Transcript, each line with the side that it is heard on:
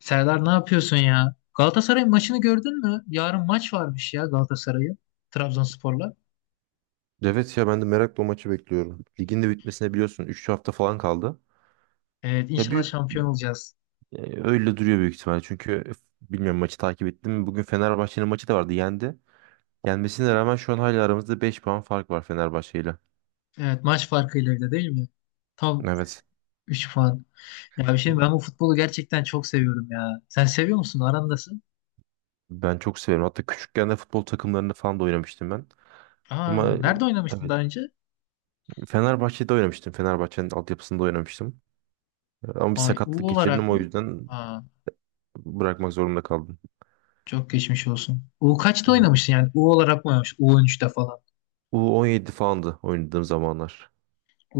left: Serdar, ne yapıyorsun ya? Galatasaray maçını gördün mü? Yarın maç varmış ya, Galatasaray'ın Trabzonspor'la.
right: Evet ya ben de merakla o maçı bekliyorum. Ligin de bitmesine biliyorsun 3 hafta falan kaldı.
left: Evet,
right: Ya
left: inşallah
right: büyük
left: şampiyon olacağız.
right: öyle duruyor büyük ihtimalle. Çünkü bilmiyorum maçı takip ettim mi? Bugün Fenerbahçe'nin maçı da vardı. Yendi. Yenmesine rağmen şu an hala aramızda 5 puan fark var Fenerbahçe ile.
left: Evet, maç farkıyla bile değil mi? Tam
right: Evet.
left: 3 puan. Ya bir şey diyeyim, ben bu futbolu gerçekten çok seviyorum ya. Sen seviyor musun? Arandasın.
right: Ben çok severim. Hatta küçükken de futbol takımlarında falan da oynamıştım ben. Ama
left: Aa, nerede oynamıştın
right: evet
left: daha önce?
right: Fenerbahçe'de oynamıştım. Fenerbahçe'nin altyapısında oynamıştım. Ama bir
left: Ay, U
right: sakatlık geçirdim
left: olarak
right: o
left: mı?
right: yüzden
left: Aa,
right: bırakmak zorunda kaldım.
left: çok geçmiş olsun. U kaçta
right: Hı.
left: oynamıştın yani? U olarak mı oynamış? U on üç'te falan.
right: U17 falandı oynadığım zamanlar.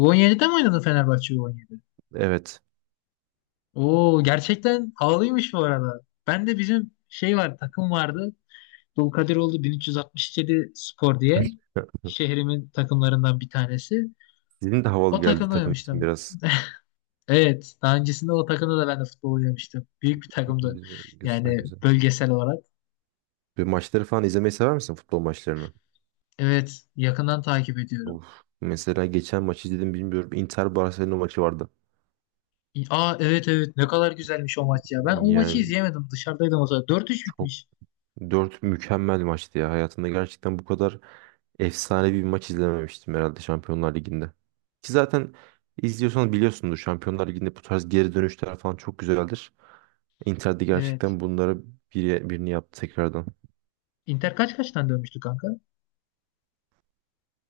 left: U17'de mi oynadın, Fenerbahçe U17?
right: Evet.
left: Oo, gerçekten havalıymış bu arada. Ben de bizim var takım vardı. Dulkadiroğlu 1367 Spor diye
right: Ya,
left: şehrimin takımlarından bir tanesi.
right: Sizin de havalı
left: O
right: geldi
left: takımda
right: takım ismi
left: oynamıştım.
right: biraz.
left: Evet, daha öncesinde o takımda da ben de futbol oynamıştım. Büyük bir takımdı
right: Güzel, güzel,
left: yani,
right: güzel.
left: bölgesel olarak.
right: Bir maçları falan izlemeyi sever misin futbol maçlarını?
left: Evet, yakından takip ediyorum.
right: Of. Mesela geçen maçı izledim bilmiyorum. Inter Barcelona maçı vardı.
left: Aa, evet evet, ne kadar güzelmiş o maç ya. Ben o maçı
right: Yani
left: izleyemedim, dışarıdaydım o zaman. Dört üç
right: çok
left: bitmiş.
right: dört mükemmel maçtı ya. Hayatımda gerçekten bu kadar efsane bir maç izlememiştim herhalde Şampiyonlar Ligi'nde. Ki zaten izliyorsanız biliyorsunuz Şampiyonlar Ligi'nde bu tarz geri dönüşler falan çok güzeldir. Inter de
left: Evet.
right: gerçekten bunlara birini yaptı tekrardan.
left: Inter kaç kaçtan dönmüştü kanka?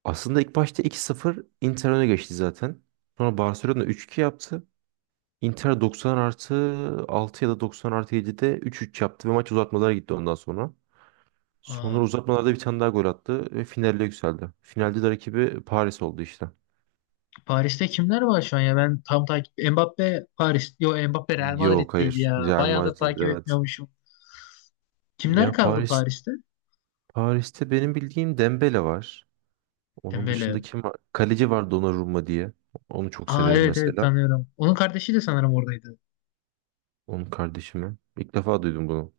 right: Aslında ilk başta 2-0 Inter öne geçti zaten. Sonra Barcelona 3-2 yaptı. Inter 90 artı 6 ya da 90 artı 7'de 3-3 yaptı ve maç uzatmalara gitti ondan sonra. Sonra
left: Aa.
right: uzatmalarda bir tane daha gol attı ve finale yükseldi. Finalde de rakibi Paris oldu işte.
left: Paris'te kimler var şu an ya? Ben tam takip... Mbappe Paris... Yo, Mbappe Real
right: Yok,
left: Madrid'deydi
right: hayır.
left: ya.
right: Real
left: Bayağıdır
right: Madrid,
left: takip
right: evet.
left: etmiyormuşum. Kimler
right: Ya
left: kaldı
right: Paris
left: Paris'te?
right: Paris'te benim bildiğim Dembele var. Onun dışında
left: Dembele.
right: kim var? Kaleci var, Donnarumma diye. Onu çok
left: Aa,
right: severim
left: evet evet,
right: mesela.
left: tanıyorum. Onun kardeşi de sanırım oradaydı.
right: Onun kardeşimi. İlk defa duydum bunu.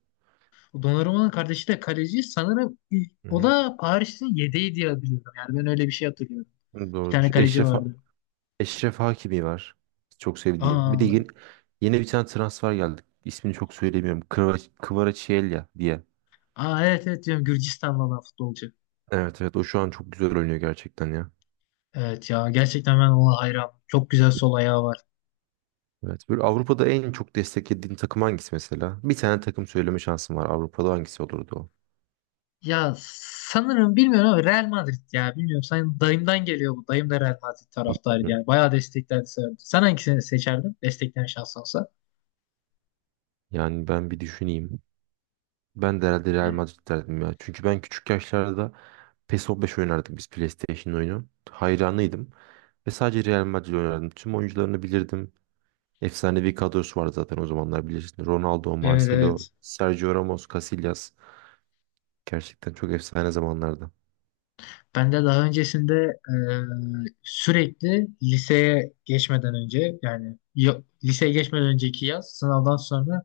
left: O Donnarumma'nın kardeşi de kaleci sanırım,
right: Hı
left: o
right: hı.
left: da Paris'in yedeği diye biliyorum. Yani ben öyle bir şey hatırlıyorum. Bir
right: Doğrudur.
left: tane kaleci vardı.
right: Eşref Hakimi var. Çok sevdiğim. Bir de
left: Aa,
right: yeni bir tane transfer geldi. İsmini çok söylemiyorum. Kvaratskhelia diye.
left: aa evet evet, diyorum Gürcistanlı olan futbolcu.
right: Evet, evet, o şu an çok güzel oynuyor gerçekten ya.
left: Evet ya, gerçekten ben ona hayran. Çok güzel sol ayağı var.
right: Evet, böyle Avrupa'da en çok desteklediğin takım hangisi mesela? Bir tane takım söyleme şansım var. Avrupa'da hangisi olurdu o?
left: Ya sanırım, bilmiyorum ama Real Madrid ya, bilmiyorum. Sen, dayımdan geliyor bu. Dayım da Real Madrid taraftarı
right: Hı.
left: yani. Bayağı desteklerdi, severdi. Sen hangisini seçerdin? Destekleyen şans olsa.
right: Yani ben bir düşüneyim. Ben de herhalde Real
left: Yani.
right: Madrid derdim ya. Çünkü ben küçük yaşlarda PES 15 oynardık, biz PlayStation oyunu. Hayranıydım. Ve sadece Real Madrid oynardım. Tüm oyuncularını bilirdim. Efsanevi kadrosu var zaten o zamanlar bilirsin. Ronaldo,
left: Evet,
right: Marcelo,
left: evet.
right: Sergio Ramos, Casillas. Gerçekten çok efsane zamanlarda.
left: Ben de daha öncesinde sürekli liseye geçmeden önce yani liseye geçmeden önceki yaz, sınavdan sonra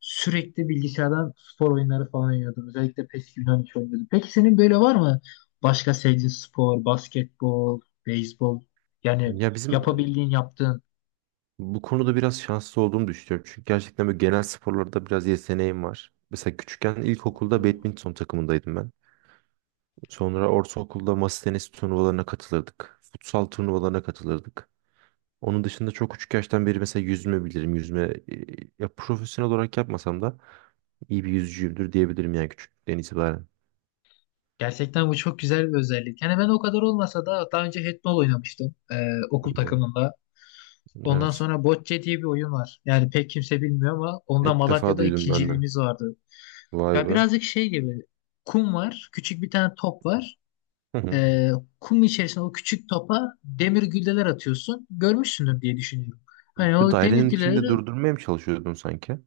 left: sürekli bilgisayardan spor oyunları falan oynuyordum. Özellikle PES 2013 oynuyordum. Peki, senin böyle var mı başka sevdiğin spor, basketbol, beyzbol yani,
right: Ya bizim
left: yapabildiğin yaptığın?
right: bu konuda biraz şanslı olduğumu düşünüyorum. Çünkü gerçekten böyle genel sporlarda biraz yeteneğim var. Mesela küçükken ilkokulda
left: Oo.
right: badminton takımındaydım ben. Sonra ortaokulda masa tenisi turnuvalarına katılırdık. Futsal turnuvalarına katılırdık. Onun dışında çok küçük yaştan beri mesela yüzme bilirim. Yüzme e, ya profesyonel olarak yapmasam da iyi bir yüzücüyümdür diyebilirim yani küçüklükten itibaren.
left: Gerçekten bu çok güzel bir özellik. Yani ben o kadar olmasa da daha önce handball oynamıştım
right: Hı
left: okul
right: hı.
left: takımında. Ondan
right: Evet.
left: sonra Bocce diye bir oyun var. Yani pek kimse bilmiyor ama onda
right: İlk defa
left: Malatya'da
right: duydum ben de.
left: ikinciliğimiz vardı.
right: Vay
left: Ya,
right: be.
left: birazcık şey gibi, kum var. Küçük bir tane top var.
right: Hı hı.
left: Ee, Kum içerisine o küçük topa demir gülleler atıyorsun. Görmüşsündür diye düşünüyorum. Hani
right: Bu
left: o demir
right: dairenin içinde
left: gülleleri
right: durdurmaya mı çalışıyordun sanki?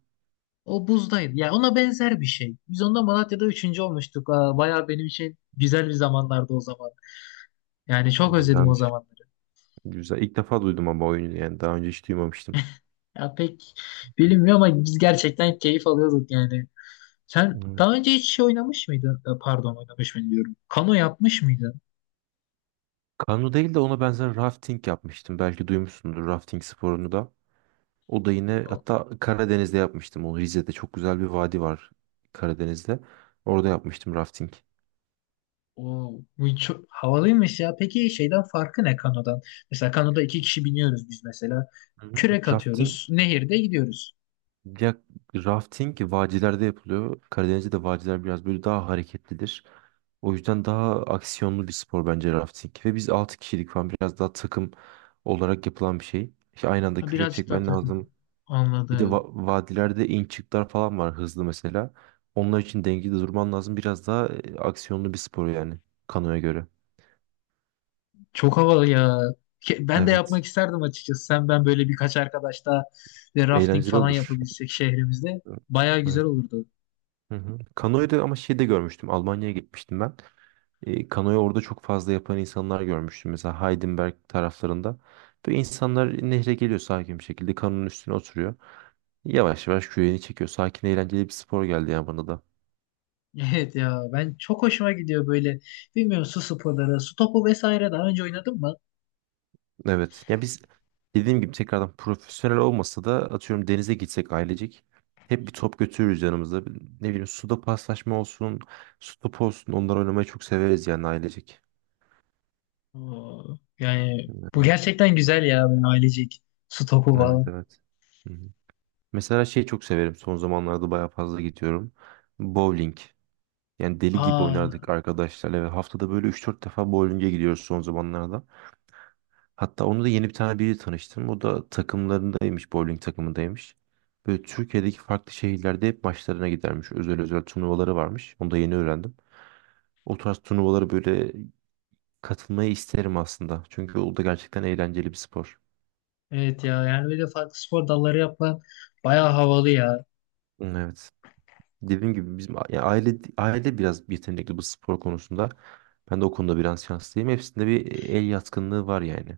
left: o buzdaydı. Ya, ona benzer bir şey. Biz onda Malatya'da üçüncü olmuştuk. Aa, bayağı benim için güzel bir zamanlardı o zaman. Yani çok özledim o
right: Güzelmiş.
left: zamanları.
right: Güzel. İlk defa duydum ama oyunu yani. Daha önce hiç duymamıştım.
left: Ya pek bilinmiyor ama biz gerçekten keyif alıyorduk yani. Sen
right: Evet.
left: daha önce hiç şey oynamış mıydın? Pardon, oynamış mı diyorum. Kano yapmış mıydın?
right: Kano değil de ona benzer rafting yapmıştım. Belki duymuşsundur rafting sporunu da. O da yine
left: O,
right: hatta Karadeniz'de yapmıştım onu. Rize'de çok güzel bir vadi var Karadeniz'de. Orada yapmıştım rafting.
left: bu çok havalıymış ya. Peki, şeyden farkı ne, kanodan? Mesela kanoda iki kişi biniyoruz biz mesela.
right: Hı hı.
left: Kürek atıyoruz. Nehirde gidiyoruz.
right: Ya rafting vadilerde yapılıyor. Karadeniz'de de vadiler biraz böyle daha hareketlidir. O yüzden daha aksiyonlu bir spor bence rafting. Ve biz 6 kişilik falan biraz daha takım olarak yapılan bir şey. İşte aynı
left: Ha,
right: anda kürek
left: birazcık daha
right: çekmen
left: takın.
right: lazım. Bir de
left: Anladım.
right: vadilerde in çıklar falan var hızlı mesela. Onlar için dengede durman lazım. Biraz daha aksiyonlu bir spor yani kanoya göre.
left: Çok havalı ya. Ben de yapmak
right: Evet.
left: isterdim açıkçası. Sen, ben böyle birkaç arkadaş daha ve rafting
right: Eğlenceli
left: falan
right: olur.
left: yapabilsek şehrimizde, bayağı güzel
right: Evet.
left: olurdu.
right: Hı hı. Kanoyu da ama şeyde görmüştüm. Almanya'ya gitmiştim ben. Kanoyu orada çok fazla yapan insanlar görmüştüm. Mesela Heidenberg taraflarında. Böyle insanlar nehre geliyor sakin bir şekilde. Kanonun üstüne oturuyor. Yavaş yavaş küreğini çekiyor. Sakin, eğlenceli bir spor geldi ya bana da.
left: Evet ya, ben çok hoşuma gidiyor böyle, bilmiyorum, su sporları, su topu vesaire daha önce oynadın mı?
right: Evet. Ya biz dediğim gibi tekrardan profesyonel olmasa da atıyorum denize gitsek ailecek. Hep bir top götürürüz yanımızda. Ne bileyim, suda paslaşma olsun, su topu olsun. Onlar oynamayı çok severiz yani ailecek.
left: Oo, yani bu
right: Evet.
left: gerçekten güzel ya, böyle ailecek su topu
right: Evet,
left: falan.
right: evet. Hı hı. Mesela şeyi çok severim. Son zamanlarda bayağı fazla gidiyorum. Bowling. Yani deli gibi oynardık
left: Aa
right: arkadaşlarla ve haftada böyle üç dört defa bowling'e gidiyoruz son zamanlarda. Hatta onu da yeni bir tane biri tanıştım. O da takımlarındaymış, bowling takımındaymış. Böyle Türkiye'deki farklı şehirlerde hep maçlarına gidermiş. Özel özel turnuvaları varmış. Onu da yeni öğrendim. O tarz turnuvalara böyle katılmayı isterim aslında. Çünkü o da gerçekten eğlenceli bir spor.
left: evet ya, yani böyle farklı spor dalları yapman bayağı havalı ya.
right: Evet. Dediğim gibi bizim yani aile biraz yetenekli bu spor konusunda. Ben de o konuda biraz şanslıyım. Hepsinde bir el yatkınlığı var yani.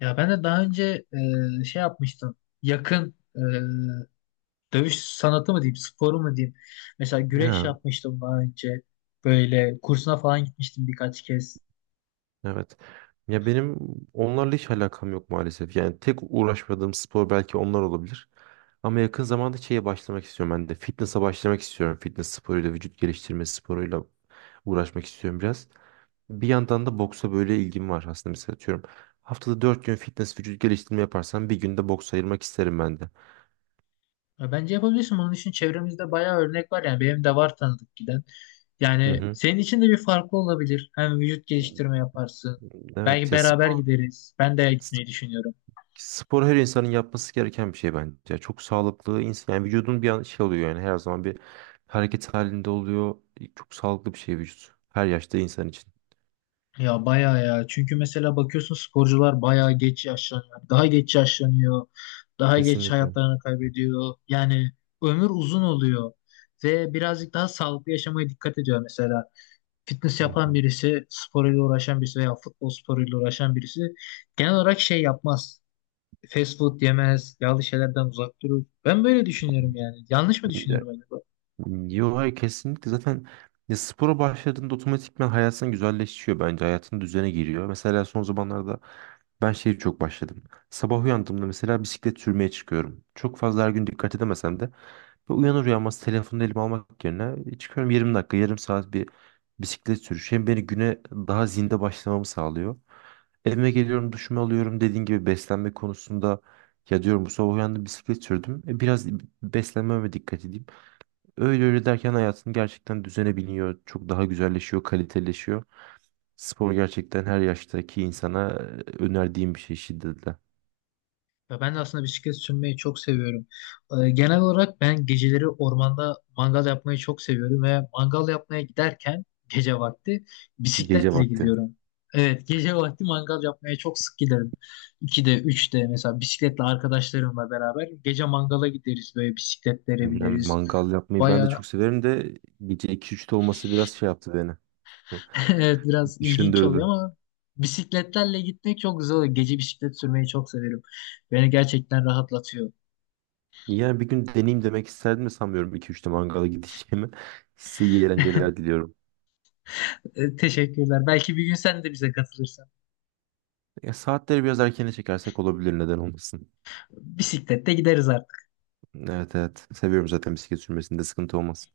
left: Ya ben de daha önce şey yapmıştım, yakın dövüş sanatı mı diyeyim, sporu mu diyeyim. Mesela güreş
right: Ya,
left: yapmıştım daha önce, böyle kursuna falan gitmiştim birkaç kez.
right: evet. Ya benim onlarla hiç alakam yok maalesef. Yani tek uğraşmadığım spor belki onlar olabilir. Ama yakın zamanda şeye başlamak istiyorum ben de. Fitness'a başlamak istiyorum. Fitness sporuyla, vücut geliştirme sporuyla uğraşmak istiyorum biraz. Bir yandan da boksa böyle ilgim var aslında. Mesela atıyorum haftada 4 gün fitness vücut geliştirme yaparsam bir günde boks ayırmak isterim ben de.
left: Ya bence yapabilirsin. Bunun için çevremizde bayağı örnek var. Yani benim de var tanıdık giden. Yani
right: Hı
left: senin için de bir farklı olabilir. Hem vücut
right: hı.
left: geliştirme yaparsın. Belki
right: Evet ya,
left: beraber gideriz. Ben de
right: sp-
left: gitmeyi düşünüyorum.
right: spor her insanın yapması gereken bir şey bence. Ya, çok sağlıklı insan yani vücudun bir an şey oluyor yani her zaman bir hareket halinde oluyor. Çok sağlıklı bir şey vücut. Her yaşta insan için.
left: Ya bayağı ya. Çünkü mesela bakıyorsun, sporcular bayağı geç yaşlanıyor. Daha geç yaşlanıyor. Daha geç
right: Kesinlikle.
left: hayatlarını kaybediyor. Yani ömür uzun oluyor. Ve birazcık daha sağlıklı yaşamaya dikkat ediyor mesela. Fitness
right: Hı
left: yapan
right: hı.
left: birisi, sporuyla uğraşan birisi veya futbol sporuyla uğraşan birisi genel olarak şey yapmaz. Fast food yemez, yağlı şeylerden uzak durur. Ben böyle düşünüyorum yani. Yanlış mı
right: Ya-
left: düşünüyorum acaba?
right: Yo, hayır, kesinlikle zaten ya spora başladığında otomatikman hayatın güzelleşiyor bence. Hayatın düzene giriyor. Mesela son zamanlarda ben şeyi çok başladım. Sabah uyandığımda mesela bisiklet sürmeye çıkıyorum. Çok fazla her gün dikkat edemesem de. Ve uyanır uyanmaz telefonu elime almak yerine, " çıkıyorum 20 dakika, yarım saat bir bisiklet sürüşü. Hem beni güne daha zinde başlamamı sağlıyor. Evime geliyorum, duşumu alıyorum. Dediğin gibi beslenme konusunda ya diyorum bu sabah uyandım, bisiklet sürdüm. Biraz beslenmeme dikkat edeyim. Öyle öyle derken hayatın gerçekten düzene biniyor. Çok daha güzelleşiyor, kaliteleşiyor. Spor gerçekten her yaştaki insana önerdiğim bir şey şiddetle.
left: Ya ben de aslında bisiklet sürmeyi çok seviyorum. Genel olarak ben geceleri ormanda mangal yapmayı çok seviyorum ve mangal yapmaya giderken gece vakti
right: Gece
left: bisikletle
right: vakti.
left: gidiyorum. Evet, gece vakti mangal yapmaya çok sık giderim. 2'de, 3'te mesela bisikletle arkadaşlarımla beraber gece mangala gideriz, böyle bisikletlere
right: Yani
left: bineriz.
right: mangal yapmayı ben de
left: Baya
right: çok severim de gece iki üçte olması biraz şey yaptı beni.
left: evet biraz ilginç oluyor
right: Düşündürdü.
left: ama bisikletlerle gitmek çok güzel oluyor. Gece bisiklet sürmeyi çok severim. Beni gerçekten rahatlatıyor.
right: Yani bir gün deneyeyim demek isterdim de sanmıyorum iki üçte mangala gideceğimi. Size iyi eğlenceler diliyorum.
left: Teşekkürler. Belki bir gün sen de bize katılırsan.
right: Ya saatleri biraz erkene çekersek olabilir, neden olmasın.
left: Bisiklette gideriz
right: Evet, evet. Seviyorum zaten, bisiklet sürmesinde sıkıntı olmaz.